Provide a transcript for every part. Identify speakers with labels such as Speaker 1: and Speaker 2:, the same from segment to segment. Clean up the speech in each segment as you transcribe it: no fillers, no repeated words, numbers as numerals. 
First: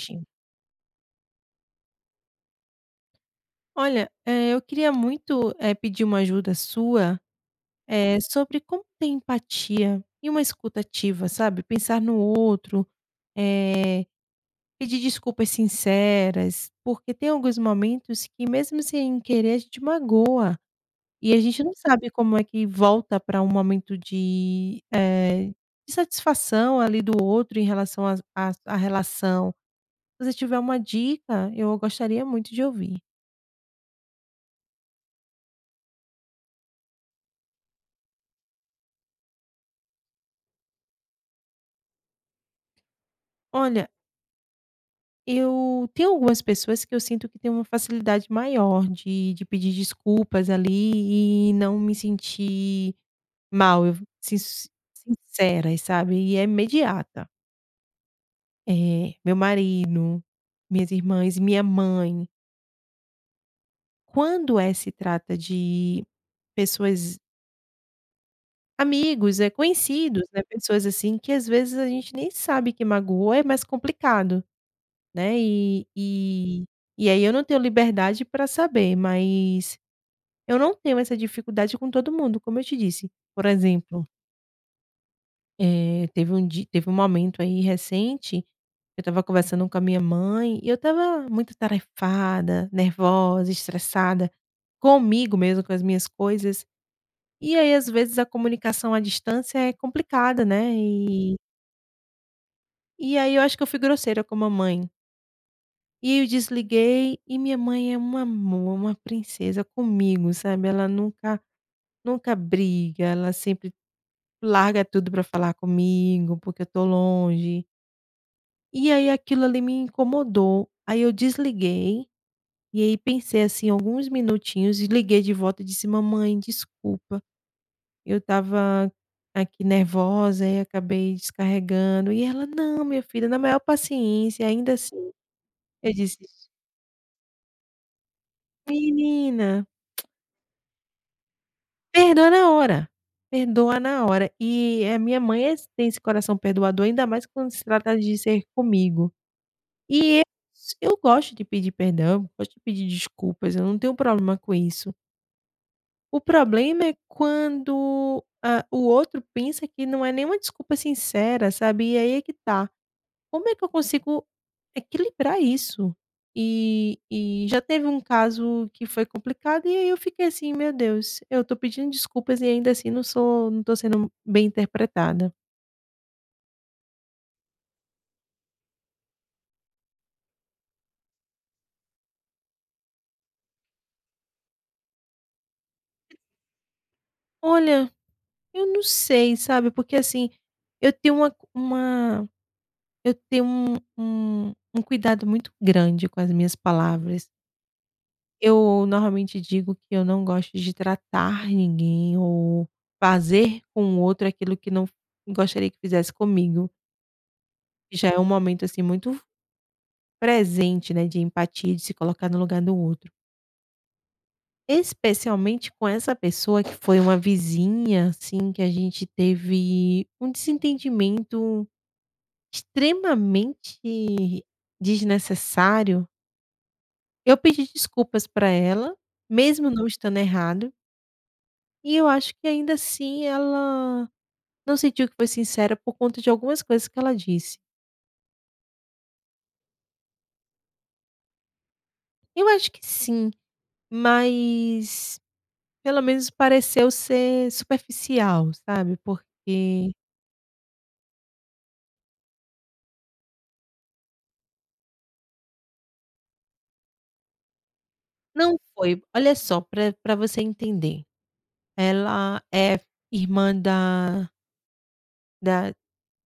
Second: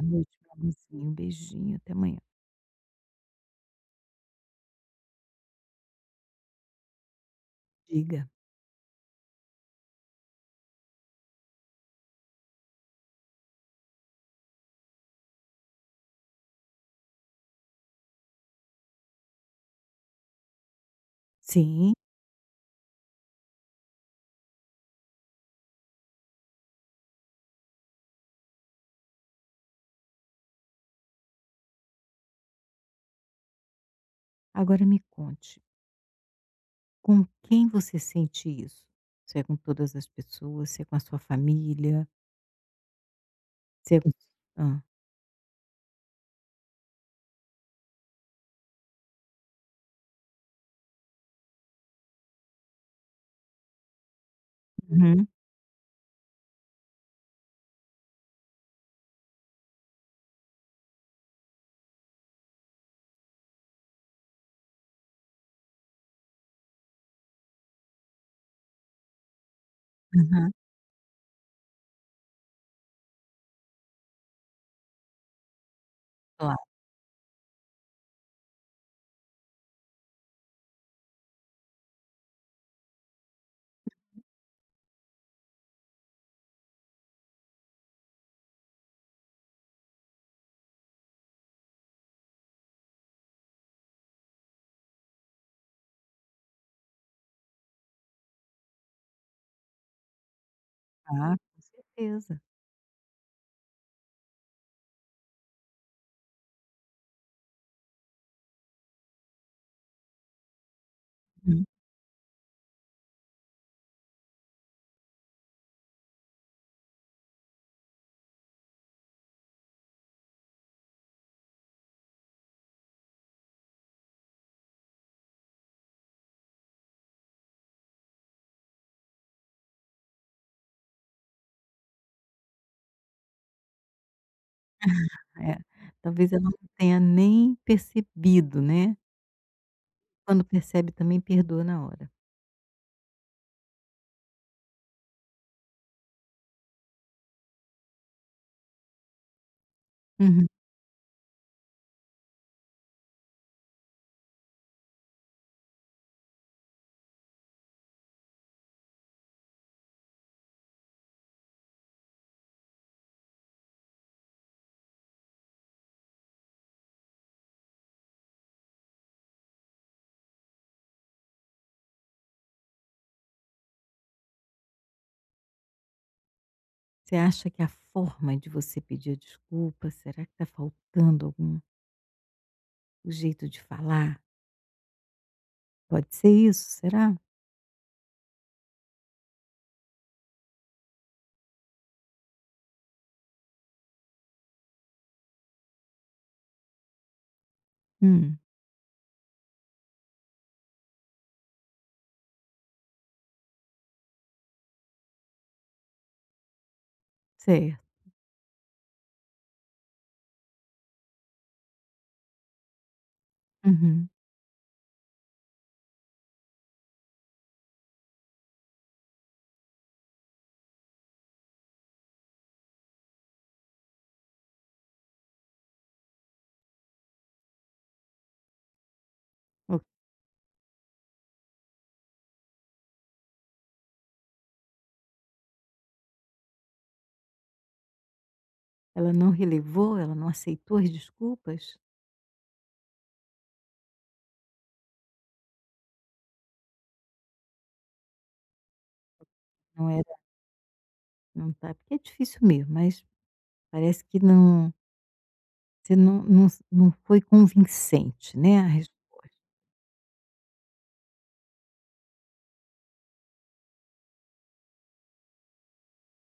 Speaker 1: Boa noite, meu amorzinho. Um beijinho, até amanhã.
Speaker 2: Olha, eu queria muito, pedir uma ajuda sua,
Speaker 1: Diga.
Speaker 2: sobre como ter empatia e uma escuta ativa, sabe, pensar no outro, pedir desculpas sinceras, porque tem alguns momentos que mesmo sem querer a gente magoa, e a gente não
Speaker 1: Sim.
Speaker 2: sabe como é que volta para um momento de, de satisfação ali do outro em relação às à relação. Se você tiver uma dica, eu gostaria muito de ouvir.
Speaker 1: Agora me conte, com quem você sente isso? Se é com todas as pessoas, se é com a sua família,
Speaker 2: Olha,
Speaker 1: se é com hã.
Speaker 2: eu tenho algumas pessoas que eu sinto que têm uma facilidade maior de pedir desculpas ali e não me sentir mal, eu sin
Speaker 1: Uhum,
Speaker 2: sinceras, sabe, e é imediata. Meu marido, minhas irmãs, minha mãe. Quando é se trata de pessoas, amigos, é conhecidos, né,
Speaker 1: aham.
Speaker 2: pessoas assim que às vezes a gente nem sabe que magoou, é mais complicado, né, e
Speaker 1: Claro,
Speaker 2: e e aí eu não tenho liberdade para saber, mas eu não tenho essa dificuldade com todo mundo, como eu te disse. Por exemplo, teve um momento aí recente, eu estava conversando com a minha mãe e eu estava muito atarefada, nervosa, estressada, comigo mesmo com as minhas coisas. E aí, às vezes, a comunicação à distância é complicada, né. E
Speaker 1: ah, com certeza.
Speaker 2: e aí eu acho que eu fui grosseira com a mamãe. E eu desliguei e minha mãe é um amor, uma princesa comigo, sabe. Ela nunca
Speaker 1: Uhum.
Speaker 2: nunca briga, ela sempre larga tudo pra falar comigo, porque eu tô longe. E aí aquilo ali me incomodou. Aí eu desliguei, e aí pensei, assim, alguns minutinhos e liguei de volta e disse: "Mamãe, desculpa, eu estava aqui nervosa e acabei descarregando". E ela: "Não, minha filha", na maior paciência, ainda assim,
Speaker 1: É,
Speaker 2: eu disse:
Speaker 1: talvez ela não tenha nem percebido, né.
Speaker 2: "Menina,
Speaker 1: Quando percebe também perdoa na hora.
Speaker 2: perdoa na hora, perdoa na hora". E a minha mãe é tem esse coração perdoador, ainda mais quando se trata de ser comigo. E eu
Speaker 1: Uhum.
Speaker 2: eu gosto de pedir perdão, gosto de pedir desculpas, eu não tenho problema com isso. O problema é quando, ah, o outro pensa que não é nenhuma desculpa sincera, sabe, e aí é que tá. Como é que eu consigo equilibrar isso? E já teve um caso que foi complicado e aí eu fiquei assim: "Meu Deus, eu tô pedindo desculpas e ainda assim não tô sendo bem interpretada".
Speaker 1: Você acha que a forma de você pedir a desculpa, será que está faltando algum o jeito de falar? Pode ser isso, será?
Speaker 2: Olha, eu não sei, sabe, porque assim, eu tenho uma eu tenho um cuidado muito grande com as minhas palavras.
Speaker 1: Hum.
Speaker 2: Eu normalmente digo que eu não gosto de tratar ninguém ou fazer com o outro aquilo que não gostaria que fizesse comigo,
Speaker 1: Certo.
Speaker 2: já é um momento, assim, muito presente, né, de empatia, de se colocar no lugar do outro.
Speaker 1: Uhum.
Speaker 2: Especialmente com essa pessoa que foi uma vizinha, assim, que a gente teve um desentendimento extremamente desnecessário. Eu pedi desculpas pra ela, mesmo
Speaker 1: O
Speaker 2: não estando errado, e eu acho que ainda assim ela não sentiu que foi sincera por conta de algumas coisas que ela disse.
Speaker 1: Ela não relevou, ela não aceitou as desculpas?
Speaker 2: Eu acho que sim, mas pelo menos pareceu ser superficial, sabe,
Speaker 1: Não
Speaker 2: porque
Speaker 1: era não tá porque é difícil mesmo, mas parece que não você não foi convincente,
Speaker 2: não
Speaker 1: né, a
Speaker 2: foi. Olha
Speaker 1: resposta.
Speaker 2: só, pra você entender, ela é irmã da da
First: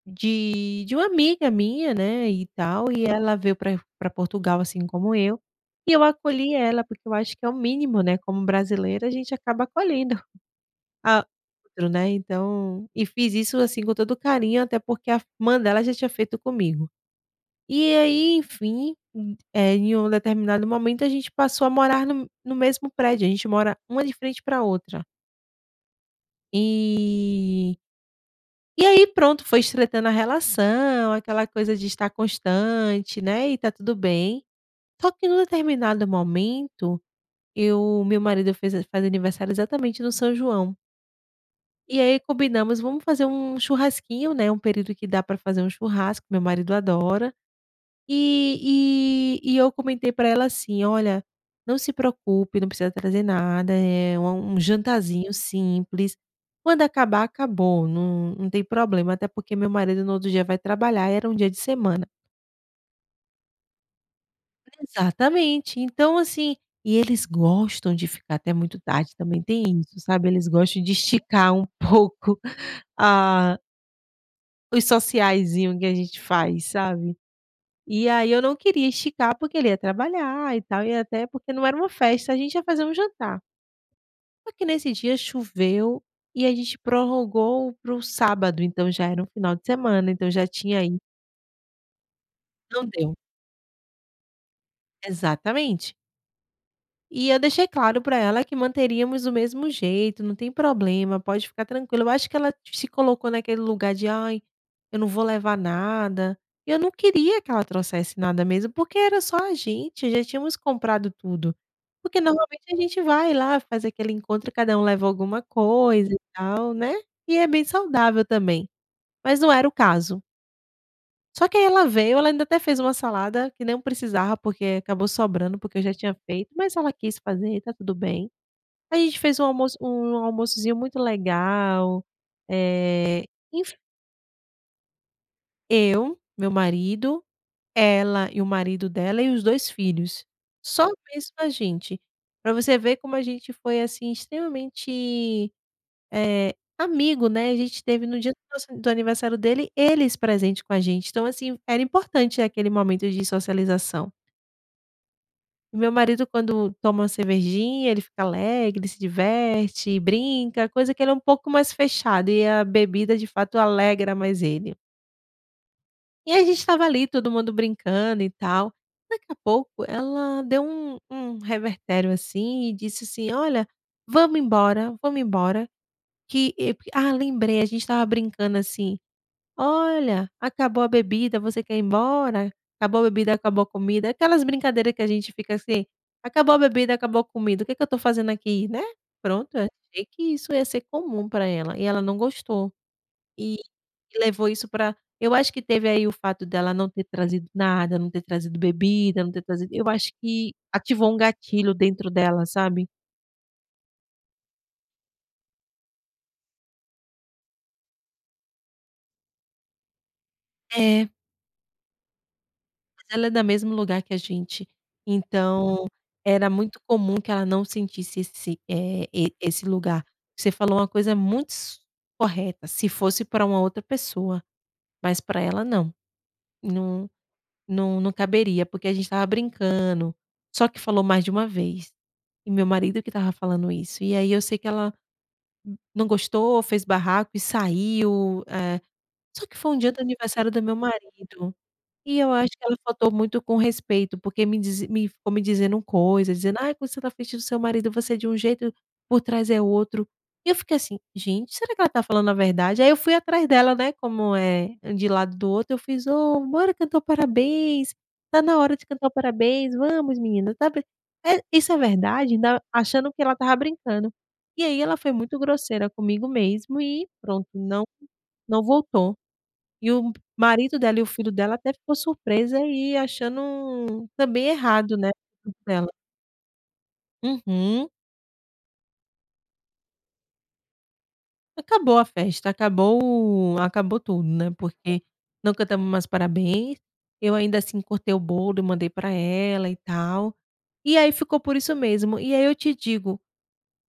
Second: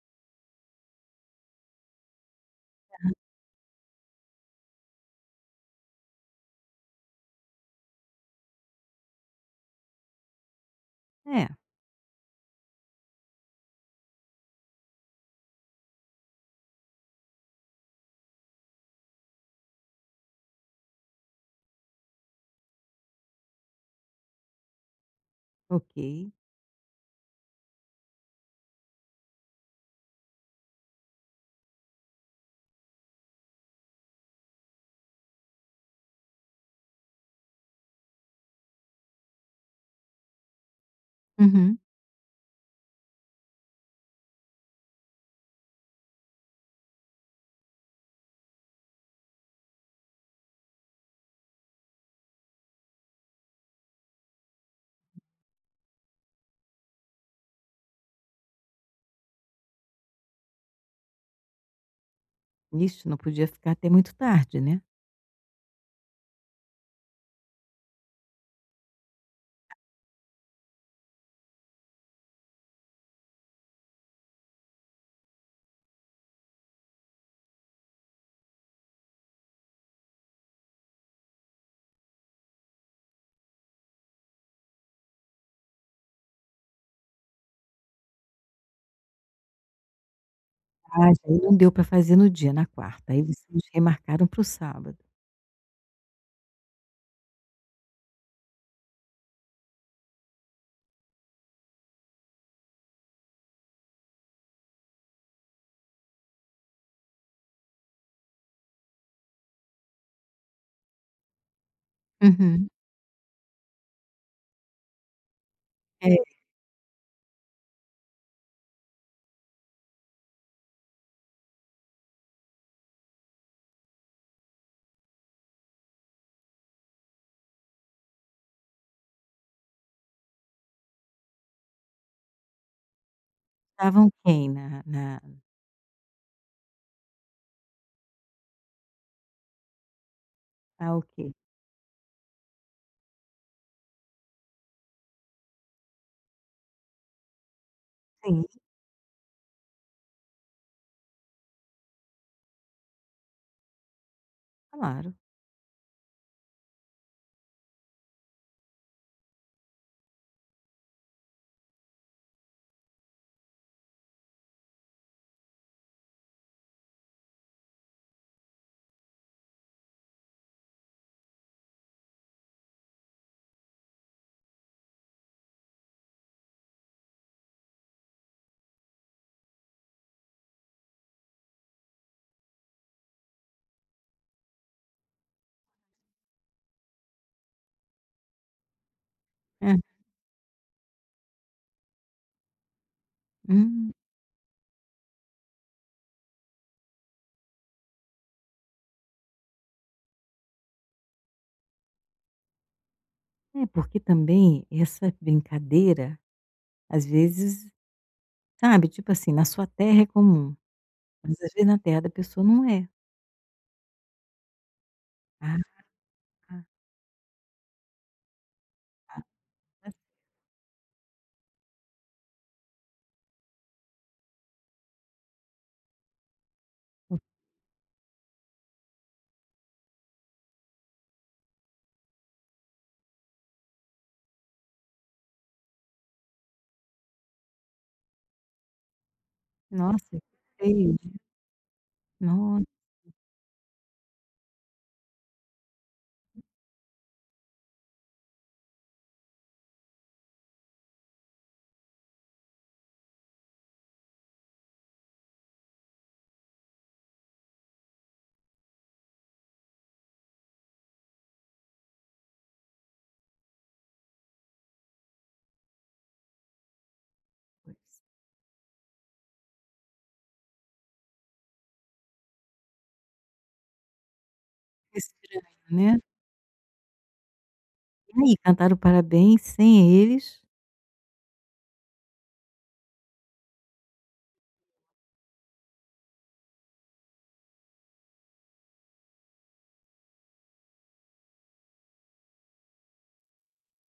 Speaker 2: De uma amiga minha, né, e tal, e ela veio para Portugal, assim como eu, e eu acolhi ela, porque eu acho que é o mínimo, né, como brasileira a gente acaba acolhendo a
Speaker 1: É,
Speaker 2: outro, né, então e fiz isso, assim, com todo carinho, até porque a mãe dela já tinha feito comigo. E aí, enfim, em um determinado momento a gente passou a morar no mesmo prédio, a gente mora uma de frente para outra.
Speaker 1: ok.
Speaker 2: E E aí pronto, foi estreitando a relação, aquela coisa de estar constante, né, e tá tudo bem. Só que num determinado momento, eu meu marido fez faz aniversário exatamente no São João.
Speaker 1: Uhum.
Speaker 2: E aí combinamos: "Vamos fazer um churrasquinho", né, um período que dá pra fazer um churrasco, meu marido adora. E eu comentei pra ela assim: "Olha, não se preocupe, não precisa trazer nada, é um jantarzinho simples. Quando acabar, acabou, não tem problema, até porque meu marido no outro dia vai trabalhar", era um dia de semana.
Speaker 1: Isso, não podia ficar até muito tarde, né.
Speaker 2: Exatamente. Então assim, e eles gostam de ficar até muito tarde, também tem isso, sabe, eles gostam de esticar um pouco a os sociaizinho que a gente faz, sabe. E aí eu não queria esticar, porque ele ia trabalhar e tal, e até porque não era uma festa, a gente ia fazer um jantar. Só que nesse dia choveu e a gente prorrogou para o sábado, então já era um final de semana, então já tinha aí
Speaker 1: Ah, ah, já aí não deu para fazer no dia, na
Speaker 2: não
Speaker 1: quarta,
Speaker 2: deu.
Speaker 1: aí vocês remarcaram para o sábado.
Speaker 2: Exatamente. E eu deixei claro para ela que manteríamos o mesmo jeito, não tem problema, pode ficar tranquila. Eu acho que ela se colocou naquele lugar de: "Ai, eu não vou levar nada". Eu não queria que ela trouxesse nada mesmo, porque era só a gente, já tínhamos comprado tudo. Porque
Speaker 1: Uhum.
Speaker 2: normalmente a gente vai lá, faz aquele encontro, cada um leva alguma coisa
Speaker 1: É,
Speaker 2: e tal, né, e é bem saudável também, mas não era o caso. Só que aí ela veio, ela ainda até fez uma salada que não precisava, porque acabou sobrando, porque eu já tinha feito, mas ela quis fazer e tá tudo bem. A gente fez um almoço um almoçozinho muito legal, enfim,
Speaker 1: estavam quem na
Speaker 2: eu, meu marido, ela e o marido dela e os 2 filhos. Só
Speaker 1: ah, ok.
Speaker 2: mesmo a gente, pra você ver como a gente foi, assim, extremamente, amigo, né, a gente teve no dia do
Speaker 1: Sim,
Speaker 2: nosso do aniversário dele, eles presente com a gente, então, assim, era importante aquele momento de socialização.
Speaker 1: claro.
Speaker 2: O meu marido quando toma uma cervejinha, ele fica alegre, se diverte, brinca, coisa que ele é um pouco mais fechado e a bebida de fato alegra mais ele. E a gente estava ali, todo mundo brincando e tal. Daqui a pouco ela deu um revertério, assim, e disse assim: "Olha, vamos embora que" lembrei, a gente estava brincando assim: "Olha, acabou a bebida, você quer ir embora? Acabou a bebida, acabou a comida", aquelas brincadeiras que a gente fica assim: "Acabou a bebida, acabou a comida, o que que eu tô fazendo aqui?", né. Pronto, eu
Speaker 1: É.
Speaker 2: achei que isso ia ser comum pra ela, e ela não gostou, e
Speaker 1: Hum.
Speaker 2: e levou isso pra eu acho que teve aí o fato dela não ter trazido nada, não ter trazido bebida, não ter trazido, eu acho que ativou um gatilho dentro dela, sabe.
Speaker 1: É, porque também essa brincadeira às vezes, sabe, tipo assim, na sua terra é comum,
Speaker 2: É.
Speaker 1: mas às vezes na terra da pessoa não é.
Speaker 2: Ela é da mesmo lugar que a gente,
Speaker 1: "Ah,
Speaker 2: então era
Speaker 1: ah,
Speaker 2: muito comum que ela não sentisse esse, esse
Speaker 1: tá
Speaker 2: lugar. Você falou uma coisa muito s correta, se fosse pra uma outra pessoa, mas pra ela não, não
Speaker 1: assim,
Speaker 2: não não caberia, porque a gente estava brincando, só que falou mais de uma vez, e meu marido que estava falando isso, e aí eu sei que ela não gostou, fez barraco e saiu, só que foi um dia do
Speaker 1: nossa,
Speaker 2: aniversário
Speaker 1: que
Speaker 2: do meu
Speaker 1: feio,
Speaker 2: marido. E eu acho que
Speaker 1: nossa,
Speaker 2: ela faltou muito com respeito, porque me dizi me ficou me dizendo coisas, dizendo: "Ai, quando você tá na frente do seu marido, você é de um jeito, por trás é outro". E eu fiquei assim: "Gente, será que ela tá falando a verdade?". Aí eu fui atrás dela, né, como é de lado do outro, eu fiz: "Ô, bora cantar o parabéns, tá na hora de cantar o parabéns, vamos menina, tá bem". É, isso é verdade, ainda achando que ela tava brincando. E aí ela foi muito grosseira comigo mesmo e pronto, não voltou. E o marido dela e o filho dela até ficou surpresa e achando também errado,
Speaker 1: que
Speaker 2: né,
Speaker 1: estranho",
Speaker 2: dela.
Speaker 1: né.
Speaker 2: Uhum.
Speaker 1: E aí, cantar o parabéns sem eles,
Speaker 2: Acabou a festa, acabou tudo, né, porque não cantamos mais parabéns, eu ainda assim cortei o bolo e mandei pra ela e tal, e aí ficou por isso mesmo. E aí eu te digo,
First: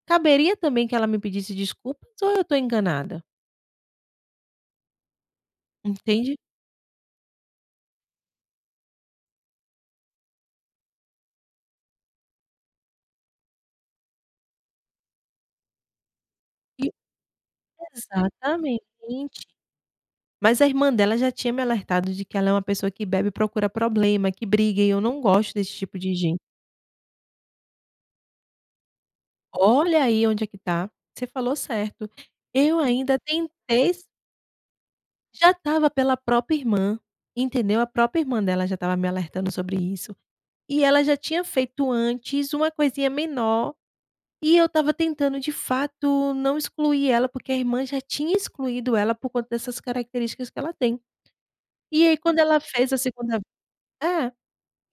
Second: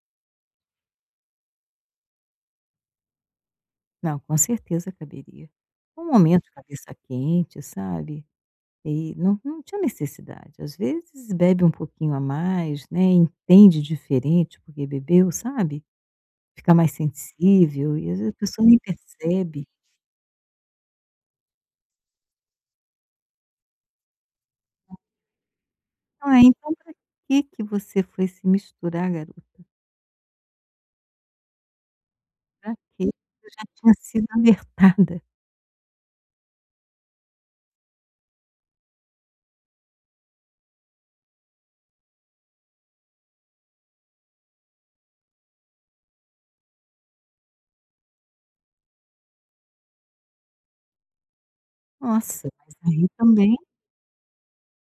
Speaker 2: caberia também que ela me pedisse desculpas ou eu tô enganada?
Speaker 1: não, com certeza caberia. Um
Speaker 2: Entende?
Speaker 1: momento de cabeça quente, sabe, e não não tinha necessidade. Às vezes bebe um pouquinho a mais, né, entende diferente porque bebeu, sabe, fica
Speaker 2: E
Speaker 1: mais sensível e às vezes a pessoa nem
Speaker 2: exatamente.
Speaker 1: percebe.
Speaker 2: Mas a irmã dela já tinha me alertado de que ela é uma pessoa que bebe e procura problema, que briga, e eu não gosto desse tipo de
Speaker 1: Não
Speaker 2: gente.
Speaker 1: é, então pra que você foi se misturar, garota?
Speaker 2: Olha aí onde é que tá, você falou certo.
Speaker 1: Pra
Speaker 2: Eu
Speaker 1: quê?
Speaker 2: ainda
Speaker 1: Eu já
Speaker 2: tentei,
Speaker 1: tinha sido alertada.
Speaker 2: já estava pela própria irmã, entendeu? A própria irmã dela já estava me alertando sobre isso, e ela já tinha feito antes uma coisinha menor, e eu estava tentando de fato não excluir ela, porque a irmã já tinha excluído ela por conta dessas características que ela tem. E aí quando
Speaker 1: Nossa,
Speaker 2: ela
Speaker 1: mas
Speaker 2: fez a
Speaker 1: aí
Speaker 2: segunda,
Speaker 1: também
Speaker 2: é.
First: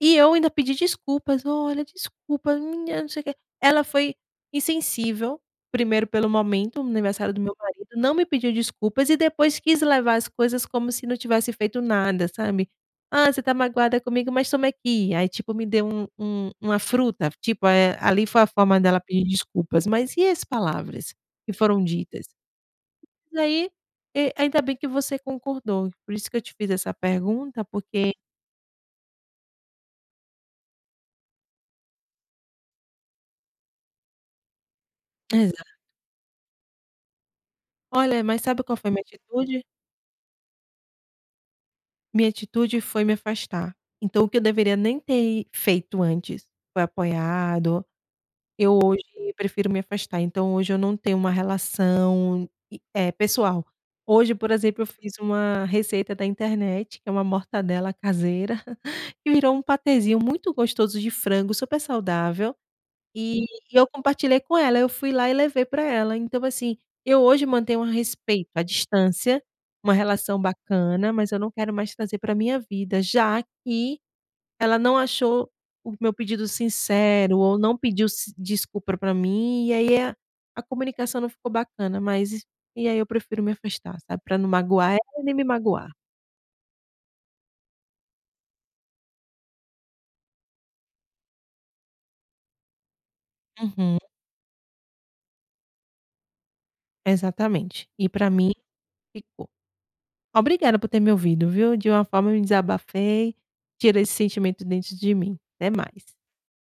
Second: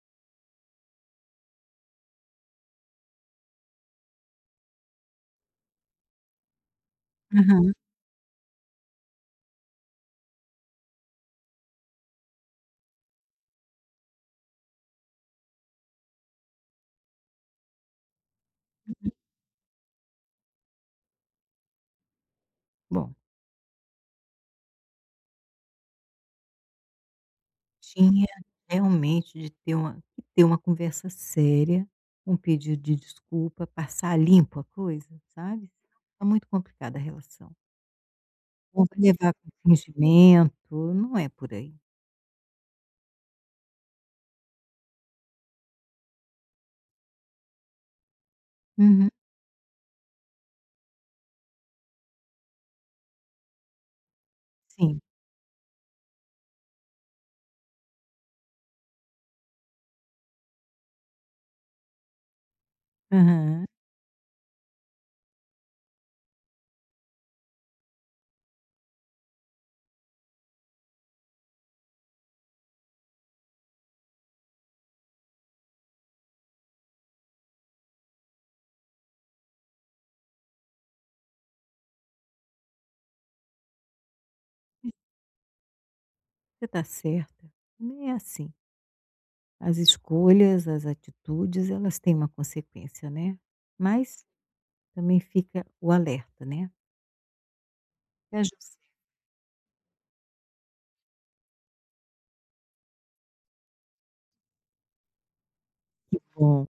Speaker 2: E eu ainda pedi desculpas: "Olha, desculpa, minha não sei o quê". Ela foi insensível, primeiro pelo momento, no aniversário do meu
Speaker 1: aham.
Speaker 2: marido, não me pediu desculpas e depois quis levar as coisas como se não tivesse feito nada, sabe. "Ah, você tá magoada comigo, mas toma aqui". Aí, tipo, me deu um uma fruta, tipo, ali foi a forma dela pedir desculpas, mas e as palavras que foram ditas?
Speaker 1: Bom,
Speaker 2: E aí, ainda bem que você concordou, por isso que eu te fiz essa pergunta, porque
Speaker 1: tinha realmente de ter uma conversa séria, um pedido de desculpa, passar a limpo a coisa, sabe.
Speaker 2: exato.
Speaker 1: Senão muito complicada a relação.
Speaker 2: "Olha, mas sabe qual
Speaker 1: Ou
Speaker 2: foi a
Speaker 1: vai
Speaker 2: minha
Speaker 1: levar com
Speaker 2: atitude?"
Speaker 1: fingimento, não é por aí.
Speaker 2: Minha atitude foi me afastar. Então o que eu deveria nem ter feito antes, foi apoiado. Eu hoje
Speaker 1: Uhum,
Speaker 2: prefiro me afastar, então hoje eu não tenho uma relação e pessoal. Hoje, por exemplo, eu
Speaker 1: sim.
Speaker 2: fiz uma receita da internet, que é uma mortadela caseira, que virou um patezinho muito gostoso de frango, super saudável. E
Speaker 1: Aham.
Speaker 2: e eu compartilhei com ela, eu fui lá e levei para ela. Então assim, eu hoje mantenho um respeito à distância, uma relação bacana, mas eu não quero mais trazer para minha vida, já que ela não achou o meu pedido sincero ou não pediu s desculpa para mim, e aí a comunicação não ficou bacana, mas e aí eu prefiro me afastar, sabe, para não magoar ela e nem me magoar.
Speaker 1: Você tá certa, também é assim. As escolhas, as atitudes, elas têm uma consequência, né.
Speaker 2: Uhum,
Speaker 1: Mas também fica o alerta, né.
Speaker 2: exatamente. E para
Speaker 1: Que a
Speaker 2: mim ficou. Obrigada por ter me ouvido, viu. De uma forma eu me desabafei, tirei esse sentimento dentro de mim. Até mais.
Speaker 1: bom.